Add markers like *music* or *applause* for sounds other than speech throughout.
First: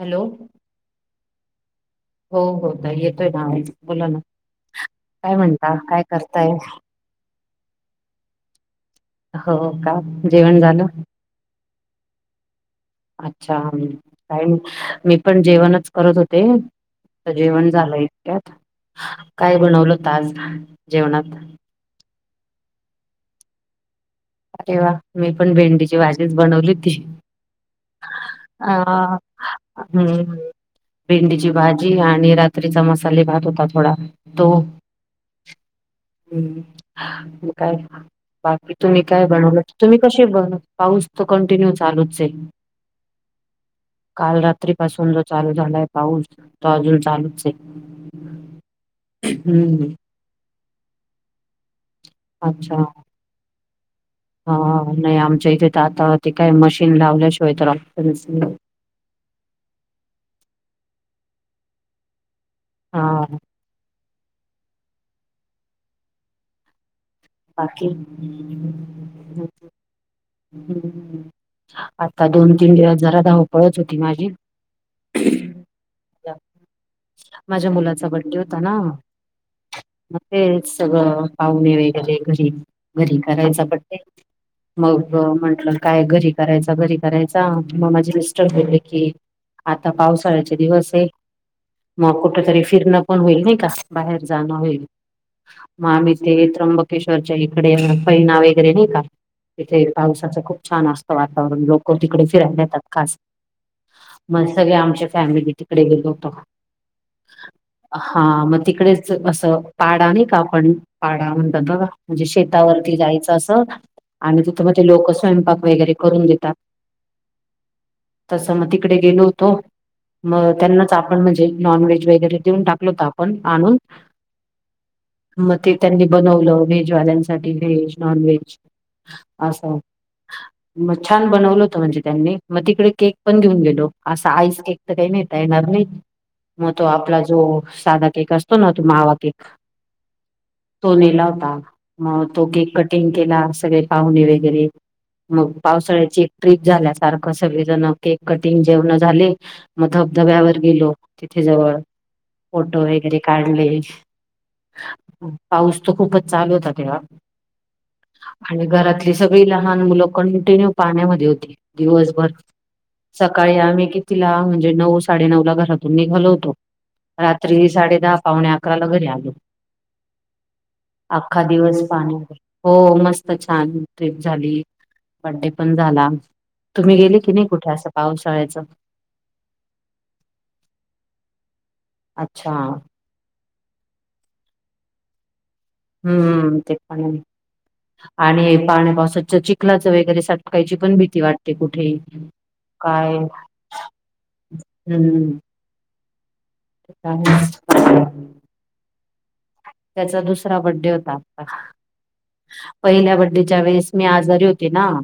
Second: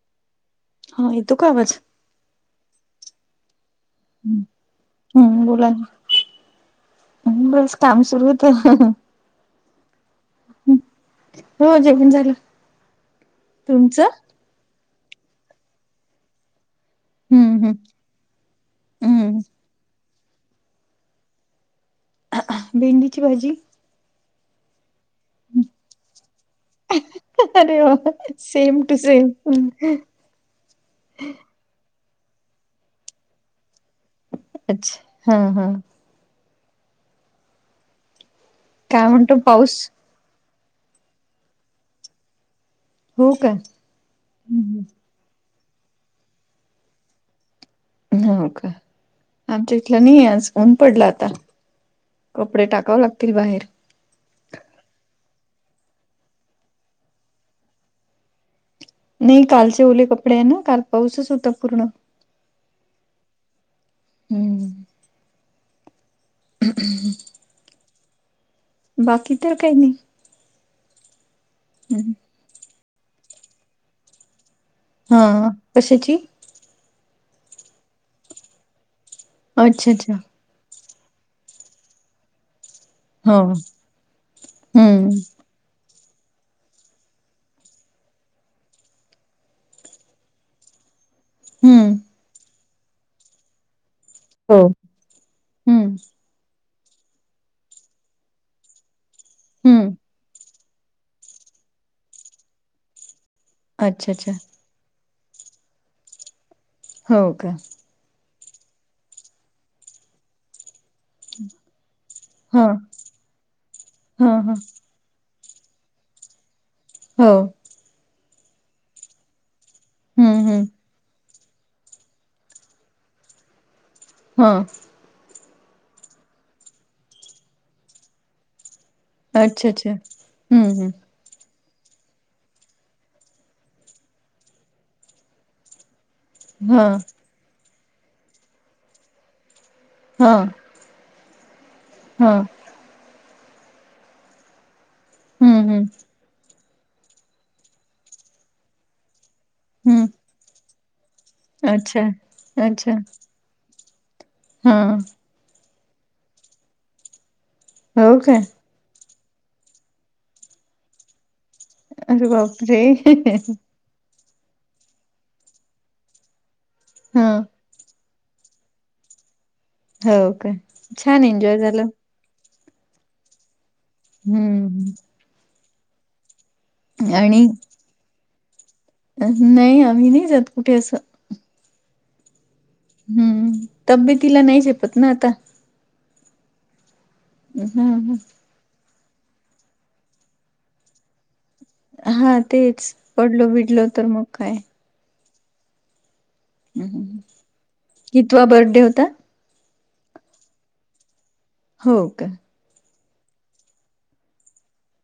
Hello. ! हा येतो का आवाज? हो -हो ताई येतोय ना आवाज, बोला ना काय म्हणता, काय करताय? अं मं बस काम सुरू होतं. हो का जेवण झालं? हो जेवण झालं. अच्छा काही तुमचं नई मी पण जेवणचं करत होते, आत्ता हम्म जेवणं हम्म झालं इतक्यात, हम्म काय बनवलं होत आज जेवणात? भेंडीची भाजी. अरे वा मी पण भेंडीची भाजीच बनवली. ती अरे वा सेम टू हा, सेम हम्म. भेंडीची भाजी आणि रात्रीचा मसाले-भात होता थोडा. अच्छ, हम्म, हम्म. हम् म काय, बाकी तुम्ही काय म्हणतो बनवलं? पाऊस तुम्ही कशे बनु पाऊस तर कंटिन्यू चालूच आहे. हो का काल रात्री पासून जो चालू झालाय पाऊस, तो अजून चालूच आहे. हो का? आमच्या हम्म. इथलं नाही आज ऊन पडला आता. कपडे अच्छा टाकावं लागतील बाहेर. हा नाही आमच्या इथे तर आता ते काय मशीन लावल्याशिवाय तर ऑप्शनच नाहीये. नही कालचे ओले कपडे हे ना, काल पाऊसच होता पूर्ण. हां, हम्म, *inaudible* बाकी? बाकी तर काही नाही. ह्, आत्ता दोन-तीन दिवस जरा धावपळच होती माझी. हं, कशाची? माझ्या मुलाचा बड्डे होता ना. अच्छा, च्छा, मग च्छा. तेच सगळं पाहुणे वगैरे घरी. घरी हो करायचा बड्डे हम्म मग अं म्हंटलं, काय घरी करायचा, घरी करायचा मग माझी मिस्टर बोलले की, आता पावसाळ्याचे दिवस ये. हम्म, मग कुठे तरी फिरण पण होईल नाही का, बाहेर जाणं हो. होईल, मग हं. आम्ही त्र्यंबकेश्वरच्या इकडे फैना वगैरे नाही का तिथे हं. पावसाचं खूप. छान असतं वातावरण लोक तिकडे फिरायला जातात खास. अच्छा, च्छा. मग सगळे आमच्या फॅमिली तिकडे गेलो होतो. हो का? हा मग तिकडेच असं पाडा नाही का, आपण पाडा म्हणतात बघा, म्हणजे हां. शेतावरती जायचं असं आणि हां, हां. तिथं मग ते लोक स्वयंपाक वगैरे करून देतात. हो, तसं मग तिकडे गेलो होतो. हं, मगं हं. त्यांनाच आपणं म्हणजे नॉन व्हेज वगैरें देऊंन टाकलो होतं आपणं आणूंन. हां. मगं ते त्यांनी बनवलं व्हेजवाल्यांसाठी व्हेज नॉन व्हेज. अच्छा, असंछा अच्छा. हं, हं. म. छान बनवलं होतं म्हणजे त्यांनी मगं तिकडे केक पणं घेऊंन गेलो असां आईस केक कांहीं नाहींता येणारं नाहीं मगं तो हां. आपलां जो सांधा केक असतो नां तो मावां केक हां तो नेला होतां मगं हां. तो केक कटिंग केलां सगळे पाहुणे वगैरें मगं हं, हं. पावसाळ्यांची ट्रीप झाल्यांसारखं सगळेजणं केक कटिंग जेवणं झाले मगं हं. धबधब्यांवर गेलो तिथे जवळं अच्छा. फोटो अच्छा. वगैरें काढले हां पाऊस तरं खूपचं चालूं होतां तेंव्हां हो का? आणि घरांत ते सगळीं लहांन मुलं कंटिन्यू पाण्यांमध्यें होती अरे दिवसंभर बापरे! सकाळीं आम्हीं किती तिलां म्हणजे नऊ साडे नऊ लां घरांतून निघालं होतो हां. रात्री साडे दहा पावण्या अकरांला घरी आलं हो का? छान आख्खा एन्जॉय दिवसं झालं. पाण्यांवर हो मस्तं छान ट्रिप झाली हं. बड्डे पणं झालां तुम्हीं गेले की नाहीं कुठे असं पावसाळ्यांचं नाहीं आम्हीं नाहीं जातं कुंठे असं अच्छा हम्मं तब्येतीला नाहीं झेपतं नां आंता हम्मं तेचं पणं हां, हां. आणि हे पाण्यांपावसाचं चीखलांत वगैरें सटकांयची पणं भीती वाटते ते कुंठे हां, तेच. कायं पडलो-बिडलो तर मग काय? हम्मं हं हं कितवां बर्थडे होतां त्यांचा दुसरां बड्डे होतां आंता हो कां पहिल्या बड्डेच्या वेळेस मी आजांरी होते नां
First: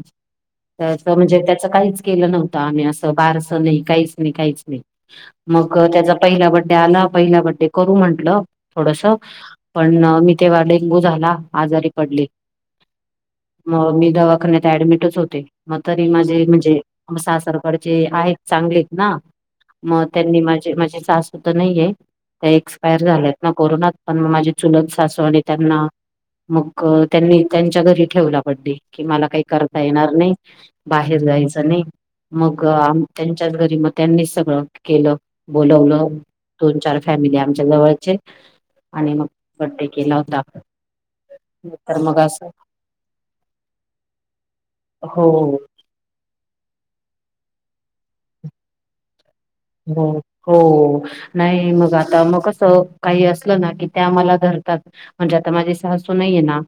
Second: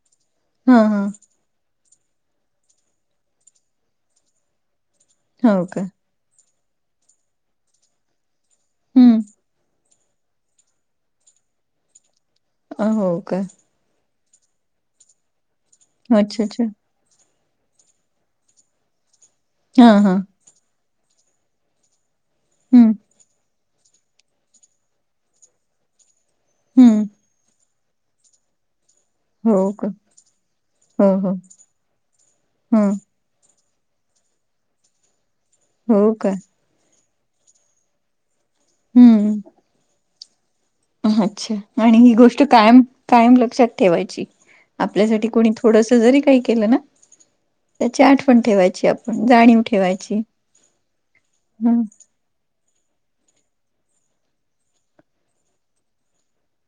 हा हा. तरं म्हणजे त्याचं कांहींच केलं नव्हतं आम्हीं असं बारसं नाहीं कांहींच नाहीं कांहींच नाहीं हो का? मगं त्यांचा पहिला बडडे आंला पहिला बडडे करूं म्हंटलं थोडंसं हम्म. पणं मी तेव्हां डेंग्यू झालां आजांरी पडली अं हो कां मगं मी दवाखान्यांत ऍडमिटच होते मगं तरी माझे अच्छा अच्छा. म्हणजे सासरकडंचे आहेत चांगलेत नां हा मगं हा. त्यांनी माझे माझे सास नाहीे त्यां हम्म एक्सपायर झालेत नां कोरोनांत पणं माझी चुलतं सासू आणि त्यांना मगं हम्म. त्यांनी त्यांच्या घरी ठेवलां बड्डे कि मलां कांहीं हो करतां का? येणारं नाहीं हो बाहेर हो. जायचं नाहीं हं. मगं त्यांच्यांत घरी मगं त्यांनीचं सगळं केलं बोलवलं हो का? दोन चार फॅमिली आमच्या जवळंचे आणि मगं हम्म. बड्डे केलां होतां अच्छा आणि ही गोष्ट कायंम कायंम लक्षांत ठेवांयची हो आपल्यासाठी कोणी थोडंसं जरी कांहीं केलं नां त्यांची आठवणं ठेवांयची आपणं जाणीव हो ठेवायची. हो नाहीं हं. मगं आंता मगं कसं कांहीं असलं नां की ते आम्हांला धरतांत म्हणजे आंता माझे सासू नाहींये नां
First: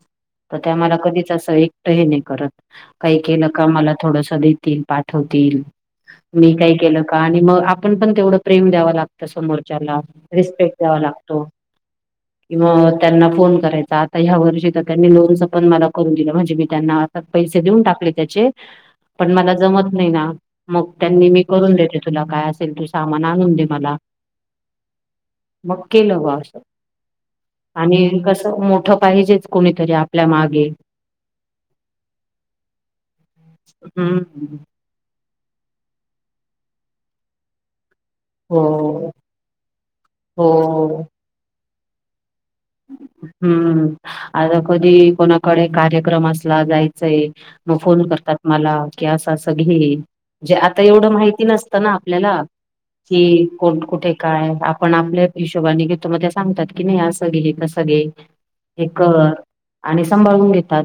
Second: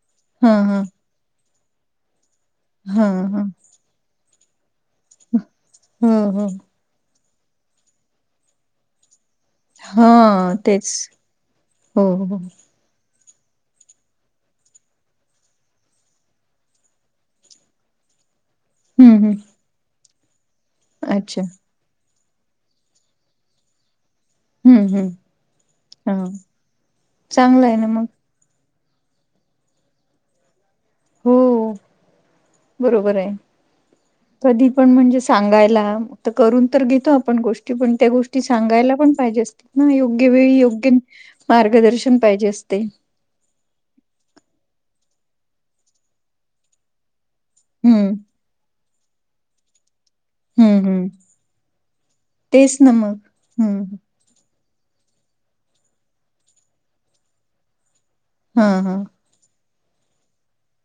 हा तरं त्यां हा. मलां कधीचं असं एकटंही नाहीं करतं हा कांहीं हा. केलं कां मलां थोडंसं पाठवतील हो हो. मी कांहीं केलं कां आणि मगं आपण पण तेवढं प्रेम द्याव लागतं समोर. त्यांना हा रिस्पेक्ट तेच. द्यावा लागतो हो हो. किंवा त्यांना फोन करायचा आता ह्या वर्षी तर त्यांनी लोनच पण मला करून दिलं म्हणजे मी त्यांना. पैसे देऊन टाकले त्याचे. हम्म पण हम्म. मला जमत नाही ना मग त्यांनी मी अच्छा. करून देते तुला काय अस- तू सामान आणून दे मला. हम्म हम्म. मग केलं हा ग चांगलं आहे ना मग. आणि कस मोठ पाहिजेच. कोणीतरी आपल्या मागे. हो बरोबर ये हम्म कधी. आपण म्हणजे सांगायला तर करून तर घेतो आपण गोष्टी पण त्या गोष्टी- ती हो सांगायला पण पाहिजे असते ना योग्य हो वेळी योग्य मार्गदर्शन पाहिजे असते. हम्म आता कधी कोणाकडे कार्यक्रम असला जायचंय. मग फोन हम्म करतात मला की असं अस घे. जे हम्म आता हम्म एवढं माहिती नसतं ना आपल्याला तेच ना मग कि कोण हम्म कुठे. काय आपण आपल्या हिशोबाने घेतो मग त्या सांगतात की नाही असं घे तसं घे. हा हे हा कर. आणि सांभाळून घेतात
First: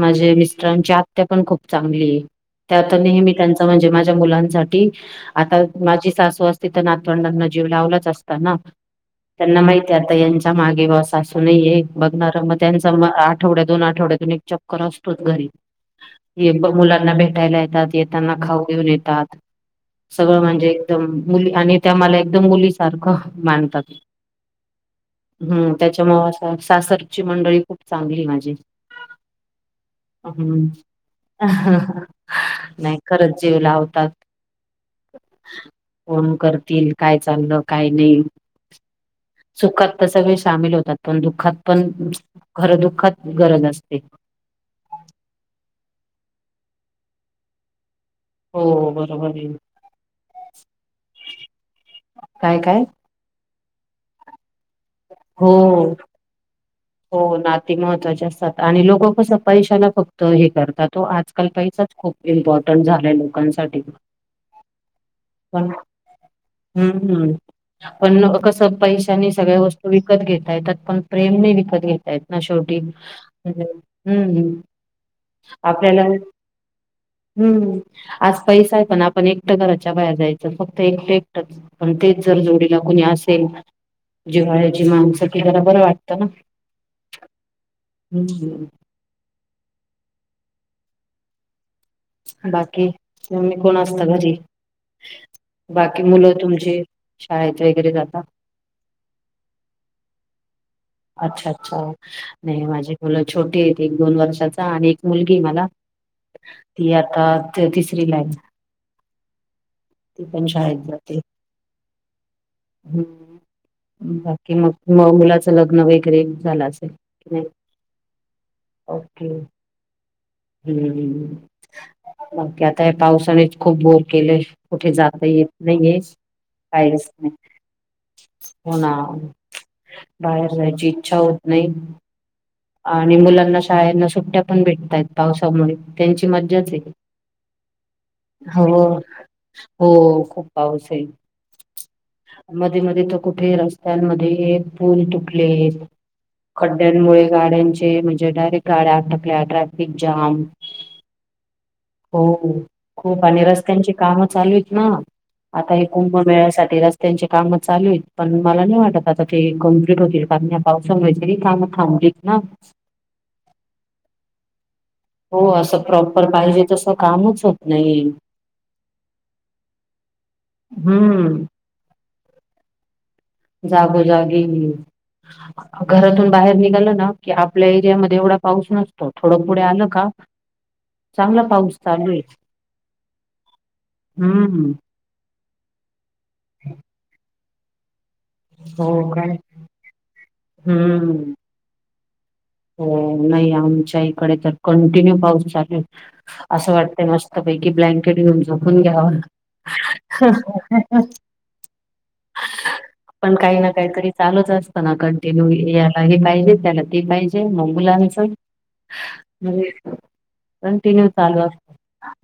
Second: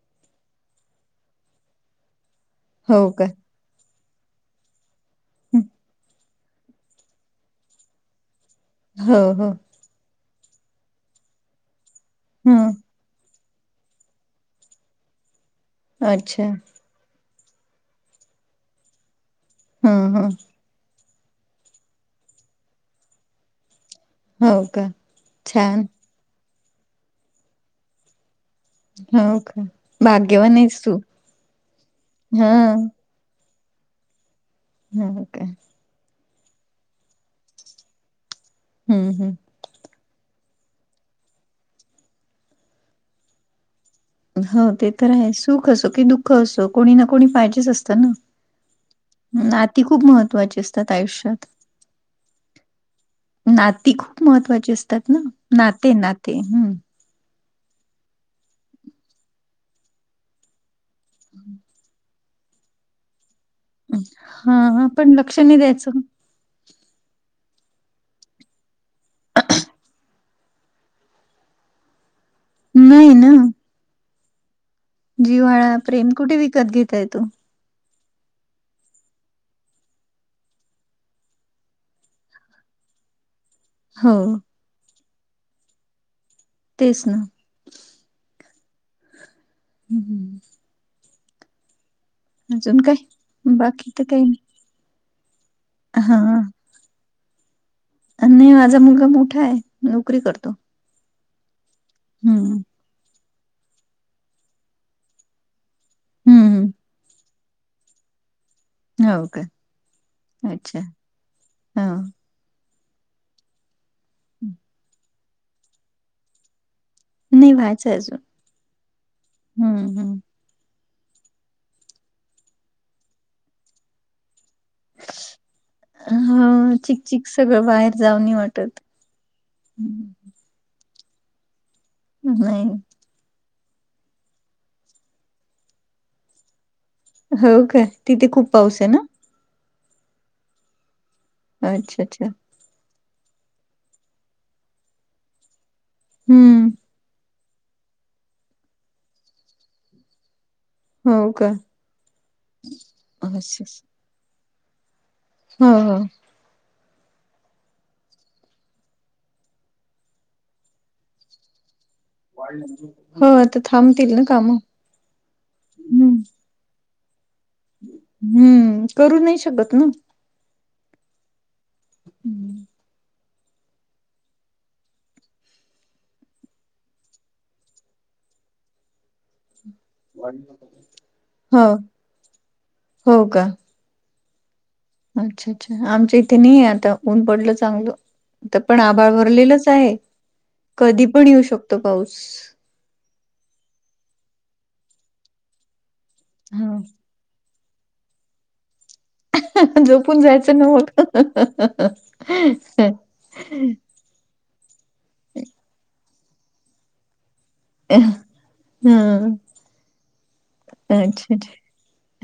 माझे मिस्टरांची आत्या पण खूप चांगली ये. त्यात हो का नेहमी त्यांच म्हणजे माझ्या मुलांसाठी हं, आता माझी सासू अस तिथं नातवंडांना जीव लावलाच असता ना हो हो त्यांना माहिती आता ह्याचा - मागे बॉस असू नये बघणार मग हम्म त्याचं आठवड्या दोन आठवड्यातून एक चक्कर असतोच घरी अच्छा मुलांना भेट उठायला येतात येताना खाऊ घेऊन येतात हा सगळं म्हणजे एकदम मुली आणि त्या मला एकदम मुलीसारखं मानतात. हो का हम् छान त्याच्यामुळे सासरची मंडळी खूप चांगली ये माझी. हो का भाग्यवान हम् आहेस तू हा नाही. खरंच जीव लावतात. ह ओके फोन करतील काय चाललं काय नाही. हम् हम् सुखात तर सगळे सामील होतात पण दुःखात पण खरं दुःखात गरज असते. हो ते तर आहे सुख असो की दुःख असो कोणी ना कोणी पाहिजेच असतं ना. हो बरोबर आहे. नाती खूप महत्वाची असतात आयुष्यात. काय काय. नाती खूप महत्त्वाची असतात ना हो नाते नाते हम्म. हो नाते महत्वाचे असतात आणि लोकं कसं पैशाला फक्त हे करतात. तो आजकाल पैसाच खूप इम्पॉर्टंट झालाय लोकांसाठी. हा हा पण लक्ष नाही पण द्यायचं. हम्म हम् पण कसं पैशानी सगळ्या वस्तू विकत घेतायेतात पण प्रेम नाही विक विकत घेता येत ना शेवटी नाही हम्म जीव्हाळा आपल्याला प्रेम कुठे विकत घेता येतो. हम्म आज पैसा ये पण आपण एकटं घराच्या बाहेर जायचं फक्त एकटं एकटंच. पण तेच जर जोडीला कुणी असेल हो जिव्हाळ्याची माणसं की जरा बरं वाटतं ना. तेच ना हम्म.... हम् हम् अजून बाकी काय मम्मी कोण बाकी असत तर काही घरी. नाही बाकी मुलं हा. तुमची शाळेत वगैरे जाता. नाही माझा मुलगा मोठा आहे. नोकरी करतो. अच्छा अच्छा हम्म नाही माझी मुलं छोटी आहे एक दोन वर्षाचा आणि एक मुलगी मला. हम्म ती आता तिसरी ला आहे. हो का. ती पण अच्छा शाळेत जाते. हा ह बाकी मग म मुलाचं लग्न वगैरे झालं असेल? नाही व्हायचं अजून हम्म हम्. हम्म् बाकी आता पावसानेच खूप बोर केलेय. कुठे जात येत नाहीये हो काहीच चिकचिक नाही सगळं हो ना. हम्म बाहेर जायची इच्छा होत नाही. नाही? आणि मुलांना शाळेला सुट्ट्या पण भेटताय पावसामुळे त्यांची मज्जाच आहे. हो काय तिथे खूप पाऊस हो आहे ना? हो खूप पाऊस आहे. अच्छा अच्छा.. मध्ये मध्ये तर कुठे रस्त्यांमध्ये पूल तुटले हम्म, खड्ड्यांमुळे..... गाड्यांचे म्हणजे डायरेक्ट गाड्या अटकल्या ट्रॅफिक जाम. हो का? हो खूप आणि अस रस्त्यांची. काम चालू आहेत ना हो, आता हे हो, कुंभ मेळ्यासाठी रस्..... त्यांचे कामं चालू आहेत पण मला नाही वाटत आता ते कम्प्लीट होतील कारण या पावसामुळे तरी कामं थांबली..... हो तर थांबतील ना काम. हो असं प्रॉपर पाहिजे तसं कामच होत... नाही हम्म करू नाही शकत ना. हम्म हम्म जागोजागी..... घरातून बाहेर निघालं ना की आपल्या एरियामध्ये एवढा पाऊस नसतो थोडं पुढे आलं..... का चांगला हो, पाऊस चालू आहे हो का? हम्म अच्छा अच्छा आमच्या इथे नाही आता ऊन पडलं चांगलं. इथं तर पण हो आभाळ काय भरलेलच आहे कधी पण हम्म येऊ शकतो पाऊस... हो नाही आमच्या इकडे तर कंटिन्यू पाऊस चालेूल असं हा. वाटत मस्त.. मस्तपैकी ब्लँकेट घेऊन झोपून घ्यावा. जोपून जायचं ना मग... पण काही ना काहीतरी चालूच असत. ना कंटिन्यू याला हे पाहिजे त्याला ते पाहिजे मग. मुलांच हं, म्हजे कंटिन्यू अच्छा, चालू अच्छा असत.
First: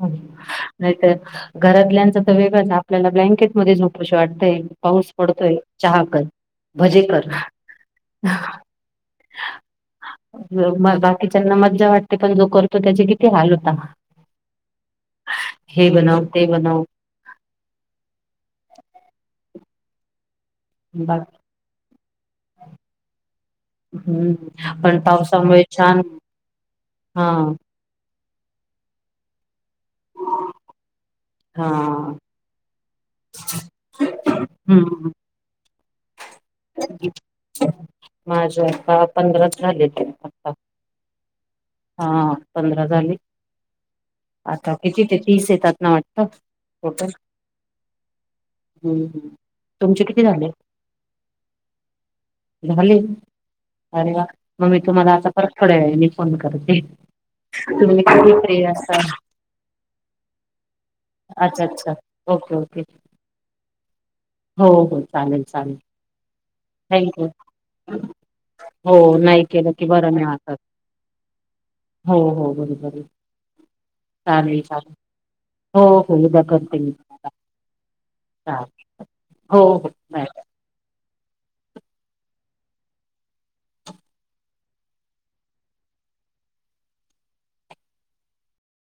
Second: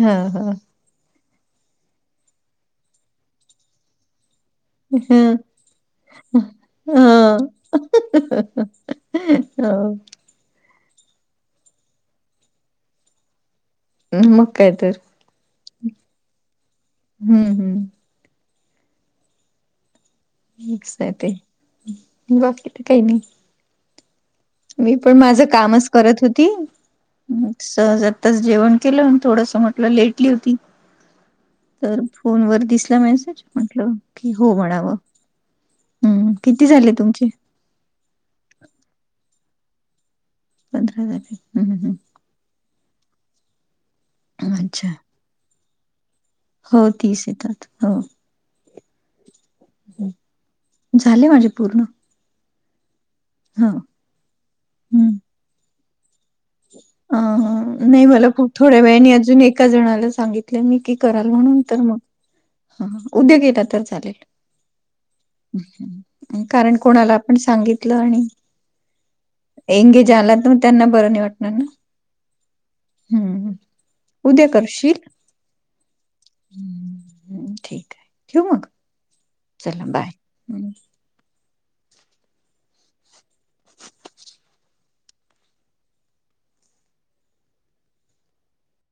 हा हा नाहीतर घरातल्यांच तर वेगंच आपल्याला ब्लँकेट मध्ये झोपोशी वाटतय. हा भजे कर हा.... हो मग बाकीच्यांना मज्जा वाटते, पण जो करतो त्याचे किती हाल होता‌. हम्म मग काय तर. हे बनव ते बनव. हम्म हम्म मस्त आहे बा ते बाकी त काही नाही. हम् मी पण माझं कामच करत होती. हा आत्ता च जेवण केलं, थोडस म्हटलं लेटली होती. हा तर फोन वर दिसला मेसेज म्हटलं की हो म्हणावं. हम्म हम्म किती झाले तुमचे? माझ्या आता पंधराच झाले ते आता. पंधरा झाले ह् हम्म हा पंधरा झाले. हम्म आता अच्छा किती ते तीस येतात ना वाटतं. हो टोटल तीस येतात हो. हम्म हम् तुमचे किती झाले? झाले माझे पूर्ण. झाले. हा अरे वा मग मी तुम्हाला आता परत थोड्यावेळांनी, फोन करते अ तुम्ही नाही मला कधी खूप फ्री थोड्या असता. वेळाने अजून एका जणाला सांगितलं मी की कराल म्हणून अच्छा तर अच्छा ओके ओके मग उद्या देता तर चालेल. हो हो चालेल चालेल कारण कोणाला थँक्यू पण सांगितलं आणि- हो नाही केलं की एंगेज बरं नाही आला वाटत त्यांना बरं नाही वाटणार. हम् हो हो बरोबर आहे हं उद्या चालेल चालेल करशील. हो हो उद्या करते मी तुम्हाला हम्म, ठीक आहे ठेवू मग चालेल. हो चला हो बाय.